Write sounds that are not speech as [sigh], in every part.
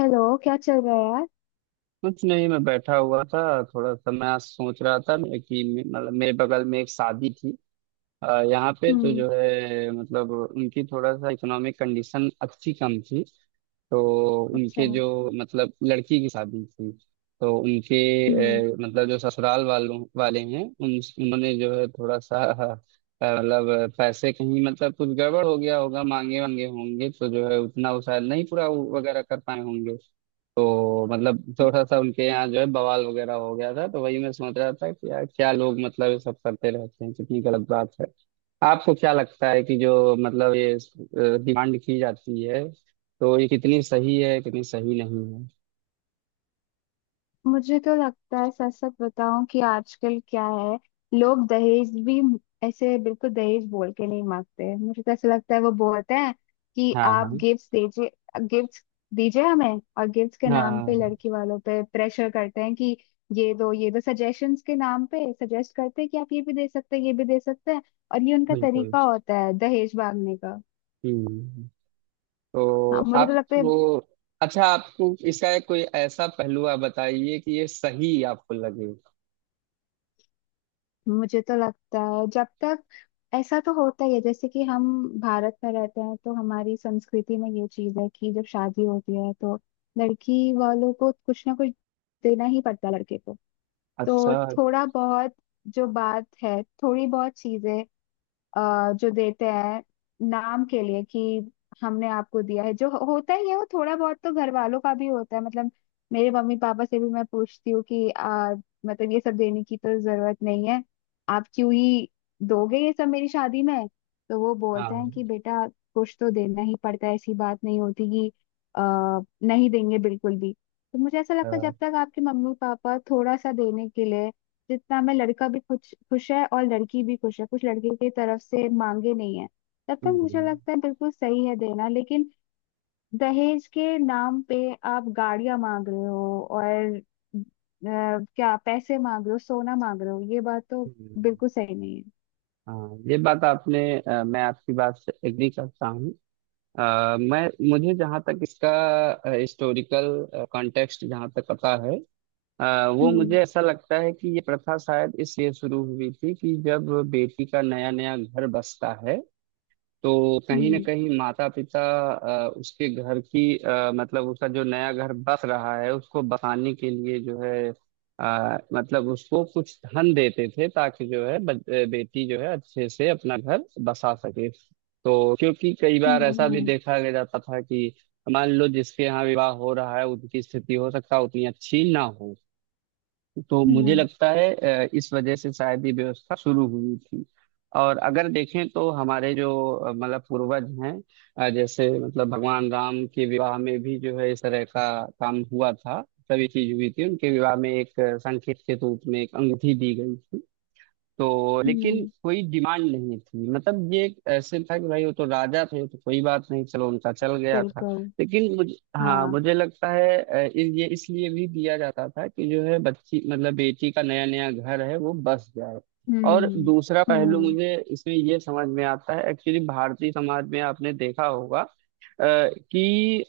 Hello, क्या चल रहा है यार। कुछ नहीं, मैं बैठा हुआ था। थोड़ा सा मैं आज सोच रहा था मैं कि मतलब मेरे बगल में एक शादी थी। यहाँ पे तो हम्म। जो है मतलब उनकी थोड़ा सा इकोनॉमिक कंडीशन अच्छी कम थी। तो अच्छा। उनके जो मतलब लड़की की शादी थी। तो उनके हम्म। मतलब जो ससुराल वालों वाले हैं, उन उन्होंने जो है थोड़ा सा मतलब पैसे कहीं मतलब कुछ गड़बड़ हो गया होगा, मांगे वांगे होंगे, तो जो है उतना वो शायद नहीं पूरा वो वगैरह कर पाए होंगे। तो मतलब थोड़ा सा उनके यहाँ जो है बवाल वगैरह हो गया था। तो वही मैं सोच रहा था कि यार क्या लोग मतलब ये सब करते रहते हैं, कितनी गलत बात है। आपको क्या लगता है कि जो मतलब ये डिमांड की जाती है, तो ये कितनी सही है कितनी सही नहीं है? मुझे तो लगता है, सच सच बताऊं कि आजकल क्या है, लोग दहेज भी ऐसे बिल्कुल दहेज बोल के नहीं मांगते, मुझे तो ऐसा लगता है। वो बोलते हैं कि हाँ, आप हाँ। गिफ्ट्स दीजिए, गिफ्ट्स दीजिए हमें। और गिफ्ट्स के नाम पे हाँ, लड़की वालों पे प्रेशर करते हैं कि ये दो, ये दो, सजेशंस के नाम पे सजेस्ट करते हैं कि आप ये भी दे सकते हैं, ये भी दे सकते हैं। और ये उनका बिल्कुल। तरीका होता है दहेज मांगने का। हम्म, तो हाँ, आपको, अच्छा, आपको इसका एक कोई ऐसा पहलू आप बताइए कि ये सही आपको लगे। मुझे तो लगता है जब तक ऐसा तो होता ही है, जैसे कि हम भारत में रहते हैं तो हमारी संस्कृति में ये चीज है कि जब शादी होती है तो लड़की वालों को कुछ ना कुछ देना ही पड़ता है लड़के को। अच्छा। तो थोड़ा बहुत, जो बात है थोड़ी बहुत चीजें जो देते हैं नाम के लिए कि हमने आपको दिया है, जो होता ही है। वो थोड़ा बहुत तो घर वालों का भी होता है। मतलब मेरे मम्मी पापा से भी मैं पूछती हूँ कि मतलब ये सब देने की तो जरूरत नहीं है, आप क्यों ही दोगे ये सब मेरी शादी में। तो वो बोलते हैं हाँ, कि बेटा, कुछ तो देना ही पड़ता है, ऐसी बात नहीं होती कि अ, नहीं देंगे बिल्कुल भी। तो मुझे ऐसा लगता है, हाँ। जब तक आपके मम्मी पापा थोड़ा सा देने के लिए, जितना में लड़का भी खुश खुश है और लड़की भी खुश है, कुछ लड़के की तरफ से मांगे नहीं है, तब तक मुझे हम्म, लगता है बिल्कुल सही है देना। लेकिन दहेज के नाम पे आप गाड़ियां मांग रहे हो और अ, क्या पैसे मांग रहे हो, सोना मांग रहे हो, ये बात तो हम्म। बिल्कुल सही नहीं है। हाँ, ये बात आपने, मैं आपकी बात से एग्री करता हूँ। मैं मुझे जहाँ तक इसका हिस्टोरिकल कॉन्टेक्स्ट जहाँ तक पता है, वो हम्म। मुझे ऐसा लगता है कि ये प्रथा शायद इसलिए शुरू हुई थी कि जब बेटी का नया नया घर बसता है, तो कहीं ना हम्म। कहीं माता पिता उसके घर की, मतलब उसका जो नया घर बस रहा है उसको बसाने के लिए जो है मतलब उसको कुछ धन देते थे ताकि जो है बेटी जो है अच्छे से अपना घर बसा सके। तो क्योंकि कई बार हम्म। ऐसा भी हम्म। देखा गया जाता था कि मान लो जिसके यहाँ विवाह हो रहा है उनकी स्थिति हो सकता है उतनी अच्छी ना हो। तो मुझे हम्म। लगता है इस वजह से शायद ये व्यवस्था शुरू हुई थी। और अगर देखें तो हमारे जो मतलब पूर्वज हैं, जैसे मतलब भगवान राम के विवाह में भी जो है इस तरह का काम हुआ था। सभी चीज हुई थी उनके विवाह में। एक संकेत के रूप में एक अंगूठी दी गई थी। तो लेकिन हम्म, कोई डिमांड नहीं थी, मतलब ये एक ऐसे था कि भाई वो तो राजा थे तो कोई बात नहीं, चलो उनका चल गया था। बिल्कुल। लेकिन मुझे, हाँ, हाँ। मुझे लगता है अ, इस ये इसलिए भी दिया जाता था कि जो है बच्ची मतलब बेटी का नया नया घर है वो बस जाए। और हम्म। दूसरा पहलू हम्म। मुझे इसमें ये समझ में आता है, एक्चुअली भारतीय समाज में आपने देखा होगा कि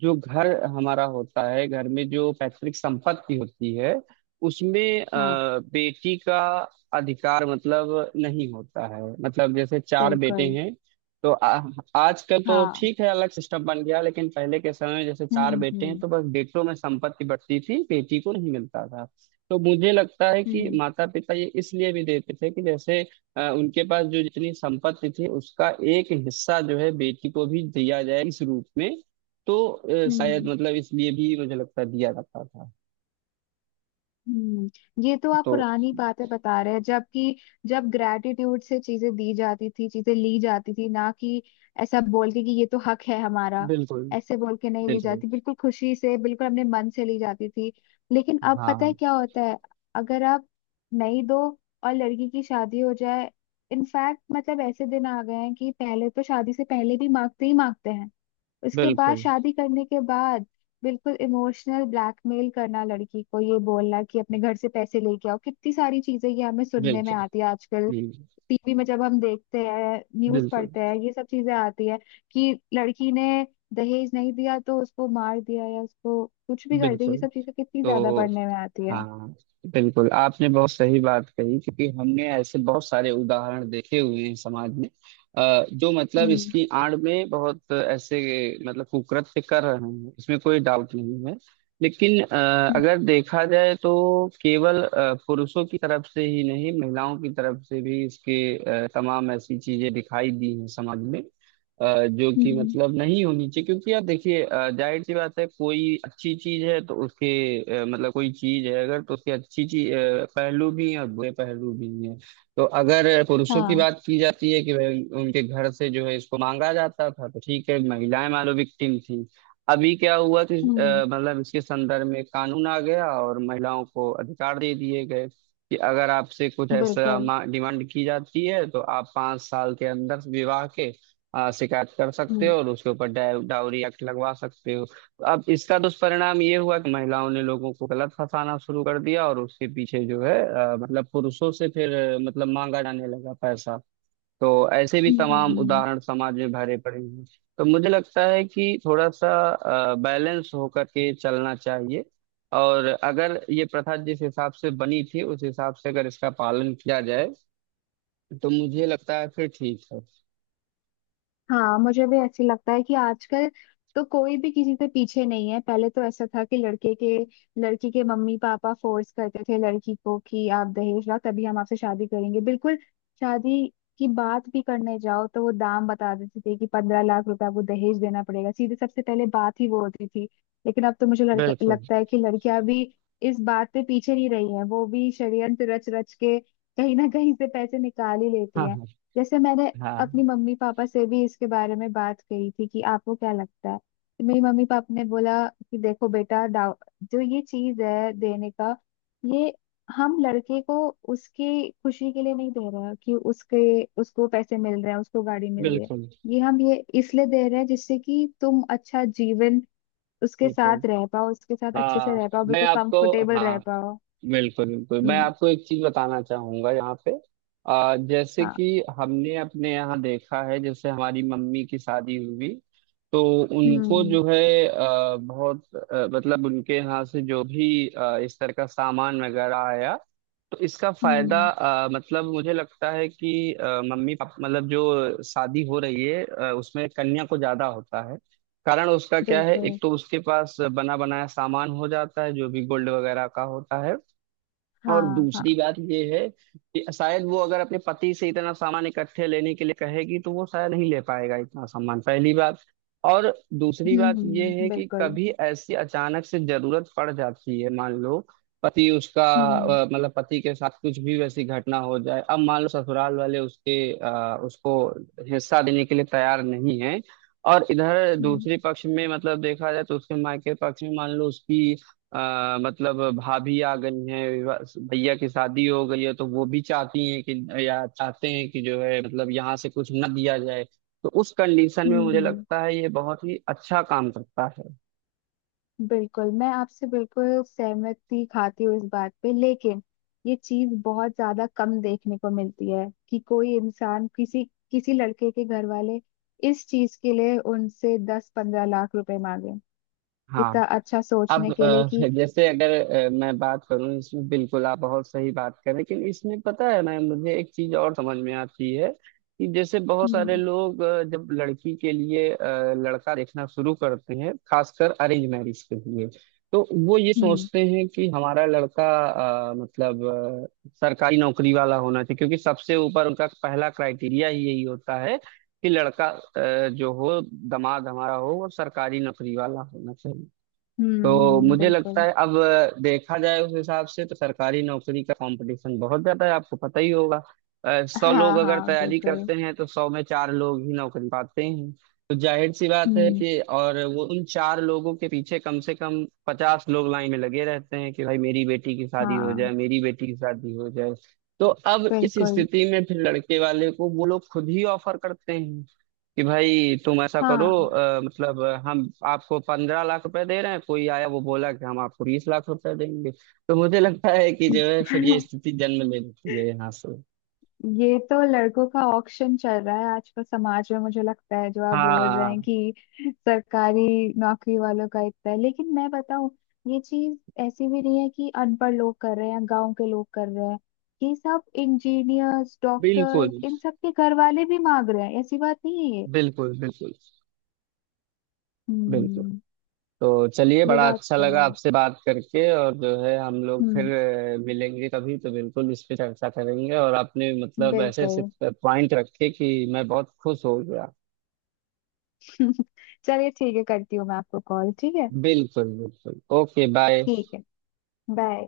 जो घर हमारा होता है, घर में जो पैतृक संपत्ति होती है, उसमें हाँ, बेटी का अधिकार मतलब नहीं होता है। मतलब जैसे चार बेटे बिल्कुल। हैं तो आजकल तो हाँ। ठीक है अलग सिस्टम बन गया, लेकिन पहले के समय में जैसे हम्म। चार बेटे हैं हम्म। तो बस बेटों में संपत्ति बढ़ती थी, बेटी को नहीं मिलता था। तो मुझे लगता है कि हम्म। माता पिता ये इसलिए भी देते थे कि जैसे उनके पास जो जितनी संपत्ति थी उसका एक हिस्सा जो है बेटी को भी दिया जाए इस रूप में। तो शायद हम्म। मतलब इसलिए भी मुझे लगता है दिया जाता था। हम्म, ये तो आप तो पुरानी बातें बता रहे हैं, जबकि जब ग्रेटिट्यूड से चीजें दी जाती थी, चीजें ली जाती थी, ना कि ऐसा बोल के कि ये तो हक है हमारा। बिल्कुल। ऐसे बोल के नहीं ली बिल्कुल। जाती, बिल्कुल खुशी से, बिल्कुल अपने मन से ली जाती थी। लेकिन अब पता है हाँ, क्या होता है, अगर आप नहीं दो और लड़की की शादी हो जाए। इनफैक्ट मतलब ऐसे दिन आ गए हैं कि पहले तो शादी से पहले भी मांगते ही मांगते हैं, उसके बाद बिल्कुल, शादी करने के बाद बिल्कुल इमोशनल ब्लैकमेल करना लड़की को, ये बोलना कि अपने घर से पैसे लेके आओ। कितनी सारी चीजें ये हमें सुनने में बिल्कुल। आती है आजकल, जी। टीवी में जब हम देखते हैं, न्यूज बिल्कुल, पढ़ते हैं, ये सब चीजें आती है कि लड़की ने दहेज नहीं दिया तो उसको मार दिया या उसको कुछ भी कर दिया। ये बिल्कुल। सब चीजें कितनी ज्यादा तो पढ़ने में आती है। हाँ, बिल्कुल आपने बहुत सही बात कही क्योंकि हमने ऐसे बहुत सारे उदाहरण देखे हुए हैं समाज में। जो मतलब हम्म। इसकी आड़ में बहुत ऐसे मतलब कुकृत्य कर रहे हैं, इसमें कोई डाउट नहीं है। लेकिन हम्म। अगर देखा जाए तो केवल पुरुषों की तरफ से ही नहीं, महिलाओं की तरफ से भी इसके तमाम ऐसी चीजें दिखाई दी हैं समाज में, अ, जो कि हम्म। मतलब नहीं होनी चाहिए, क्योंकि यार देखिए, जाहिर सी बात है कोई अच्छी चीज है तो उसके मतलब कोई चीज है अगर तो उसके अच्छी चीज पहलू भी हैं और बुरे पहलू भी हैं। तो अगर पुरुषों की हाँ। बात की जाती है कि भाई उनके घर से जो है इसको मांगा जाता था, तो ठीक है महिलाएं मानो विक्टिम थी। अभी क्या हुआ कि हम्म। मतलब इसके संदर्भ में कानून आ गया और महिलाओं को अधिकार दे दिए गए कि अगर आपसे कुछ बिल्कुल। ऐसा डिमांड की जाती है तो आप 5 साल के अंदर विवाह के शिकायत कर सकते हम्म। हो और उसके ऊपर डाउरी एक्ट लगवा सकते हो। तो अब इसका दुष्परिणाम ये हुआ कि महिलाओं ने लोगों को गलत फंसाना शुरू कर दिया और उसके पीछे जो है, मतलब पुरुषों से फिर, मतलब मांगा जाने लगा पैसा। तो ऐसे भी तमाम हम्म। उदाहरण समाज में भरे पड़े हैं। तो मुझे लगता है कि थोड़ा सा बैलेंस होकर के चलना चाहिए। और अगर ये प्रथा जिस हिसाब से बनी थी उस हिसाब से अगर इसका पालन किया जाए, तो मुझे लगता है फिर ठीक है। हाँ, मुझे भी ऐसे लगता है कि आजकल तो कोई भी किसी से पीछे नहीं है। पहले तो ऐसा था कि लड़के के, लड़की के मम्मी पापा फोर्स करते थे लड़की को कि आप दहेज लाओ तभी हम आपसे शादी करेंगे। बिल्कुल शादी की बात भी करने जाओ तो वो दाम बता देते थे कि 15 लाख रुपए आपको दहेज देना पड़ेगा, सीधे सबसे पहले बात ही वो होती थी। लेकिन अब तो मुझे बिल्कुल। लगता है कि लड़कियां भी इस बात पे पीछे नहीं रही हैं, वो भी षड्यंत्र रच रच के कहीं ना कहीं से पैसे निकाल ही लेती हाँ, हैं। हाँ। जैसे मैंने अपनी हाँ, मम्मी पापा से भी इसके बारे में बात करी थी कि आपको क्या लगता है, तो मेरी मम्मी पापा ने बोला कि देखो बेटा, दाव जो ये चीज है देने का, ये हम लड़के को उसकी खुशी के लिए नहीं दे रहे हैं कि उसके, उसको पैसे मिल रहे हैं, उसको गाड़ी मिल रही है। बिल्कुल, ये हम ये इसलिए दे रहे हैं जिससे कि तुम अच्छा जीवन उसके बिल्कुल। साथ रह पाओ, उसके साथ अच्छे से हाँ, रह पाओ, मैं बिल्कुल आपको, कंफर्टेबल रह हाँ, पाओ। बिल्कुल, बिल्कुल मैं हम्म। आपको एक चीज बताना चाहूंगा यहाँ पे। जैसे हाँ। कि हमने अपने यहाँ देखा है, जैसे हमारी मम्मी की शादी हुई, तो उनको हम्म। जो है बहुत मतलब उनके यहाँ से जो भी इस तरह का सामान वगैरह आया, तो इसका फायदा हम्म। मतलब मुझे लगता है कि मम्मी पापा मतलब जो शादी हो रही है उसमें कन्या को ज्यादा होता है। कारण उसका क्या है, एक बिल्कुल। तो उसके पास बना बनाया सामान हो जाता है जो भी गोल्ड वगैरह का होता है। और हाँ। हाँ। दूसरी बात ये है कि शायद वो अगर अपने पति से इतना सामान इकट्ठे लेने के लिए कहेगी तो वो शायद नहीं ले पाएगा इतना सामान, पहली बात। और दूसरी हम्म। बात ये है हम्म। कि बिल्कुल। कभी ऐसी अचानक से जरूरत पड़ जाती है, मान लो पति उसका हम्म। मतलब पति के साथ कुछ भी वैसी घटना हो जाए, अब मान लो ससुराल वाले उसके उसको हिस्सा देने के लिए तैयार नहीं है, और इधर हम्म। दूसरे पक्ष में मतलब देखा जाए तो उसके मायके पक्ष में मान लो उसकी मतलब भाभी आ गई हैं, भैया की शादी हो गई है तो वो भी चाहती हैं कि या चाहते हैं कि जो है मतलब यहाँ से कुछ न दिया जाए। तो उस कंडीशन में हम्म। मुझे लगता है ये बहुत ही अच्छा काम करता है। बिल्कुल। मैं आपसे बिल्कुल सहमति खाती हूँ इस बात पे, लेकिन ये चीज बहुत ज्यादा कम देखने को मिलती है कि कोई इंसान, किसी किसी लड़के के घर वाले, इस चीज के लिए उनसे 10-15 लाख रुपए मांगे, हाँ। इतना अच्छा सोचने अब के लिए कि। जैसे अगर मैं बात करूं, इसमें बिल्कुल आप बहुत सही बात करें, लेकिन इसमें पता है मैं मुझे एक चीज और समझ में आती है कि जैसे बहुत सारे हम्म। लोग जब लड़की के लिए लड़का देखना शुरू करते हैं, खासकर अरेंज मैरिज के लिए, तो वो ये हम्म। सोचते हैं कि हमारा लड़का मतलब सरकारी नौकरी वाला होना चाहिए, क्योंकि सबसे ऊपर उनका पहला क्राइटेरिया ही यही होता है कि लड़का, जो हो दामाद हमारा हो, वो सरकारी नौकरी वाला होना चाहिए। हम्म। तो मुझे लगता बिल्कुल। है अब देखा जाए उस हिसाब से तो सरकारी नौकरी का कंपटीशन बहुत ज्यादा है, आपको पता ही होगा। 100 लोग हाँ। अगर हाँ। तैयारी बिल्कुल। करते हैं तो 100 में चार लोग ही नौकरी पाते हैं। तो जाहिर सी बात है हम्म। कि, और वो उन चार लोगों के पीछे कम से कम 50 लोग लाइन में लगे रहते हैं कि भाई मेरी बेटी की शादी हो जाए, हाँ। मेरी बेटी की शादी हो जाए। तो अब इस बिल्कुल। स्थिति में फिर लड़के वाले को वो लोग खुद ही ऑफर करते हैं कि भाई तुम ऐसा करो, हाँ। मतलब हम आपको 15 लाख रुपए दे रहे हैं, कोई आया वो बोला कि हम आपको 20 लाख रुपए देंगे। तो मुझे लगता है कि जो है फिर ये [laughs] स्थिति जन्म ले लेती है यहाँ से। ये तो लड़कों का ऑक्शन चल रहा है आजकल समाज में, मुझे लगता है। जो आप बोल रहे हैं हाँ, कि सरकारी नौकरी वालों का इतना है, लेकिन मैं बताऊं, ये चीज ऐसी भी नहीं है कि अनपढ़ लोग कर रहे हैं, गांव के लोग कर रहे हैं। ये सब इंजीनियर्स, बिल्कुल, डॉक्टर्स, इन सब के घर वाले भी मांग रहे हैं, ऐसी बात नहीं है ये। बिल्कुल। बिल्कुल, बिल्कुल। हम्म। तो चलिए, ये बड़ा बात अच्छा तो लगा है। आपसे बात करके, और जो है हम लोग फिर हम्म। मिलेंगे कभी तो बिल्कुल इस पे चर्चा करेंगे, और आपने मतलब ऐसे ऐसे बिल्कुल। पॉइंट रखे कि मैं बहुत खुश हो गया। [laughs] चलिए ठीक है, करती हूँ मैं आपको कॉल। ठीक है। बिल्कुल, बिल्कुल। Okay, bye. ठीक है। बाय।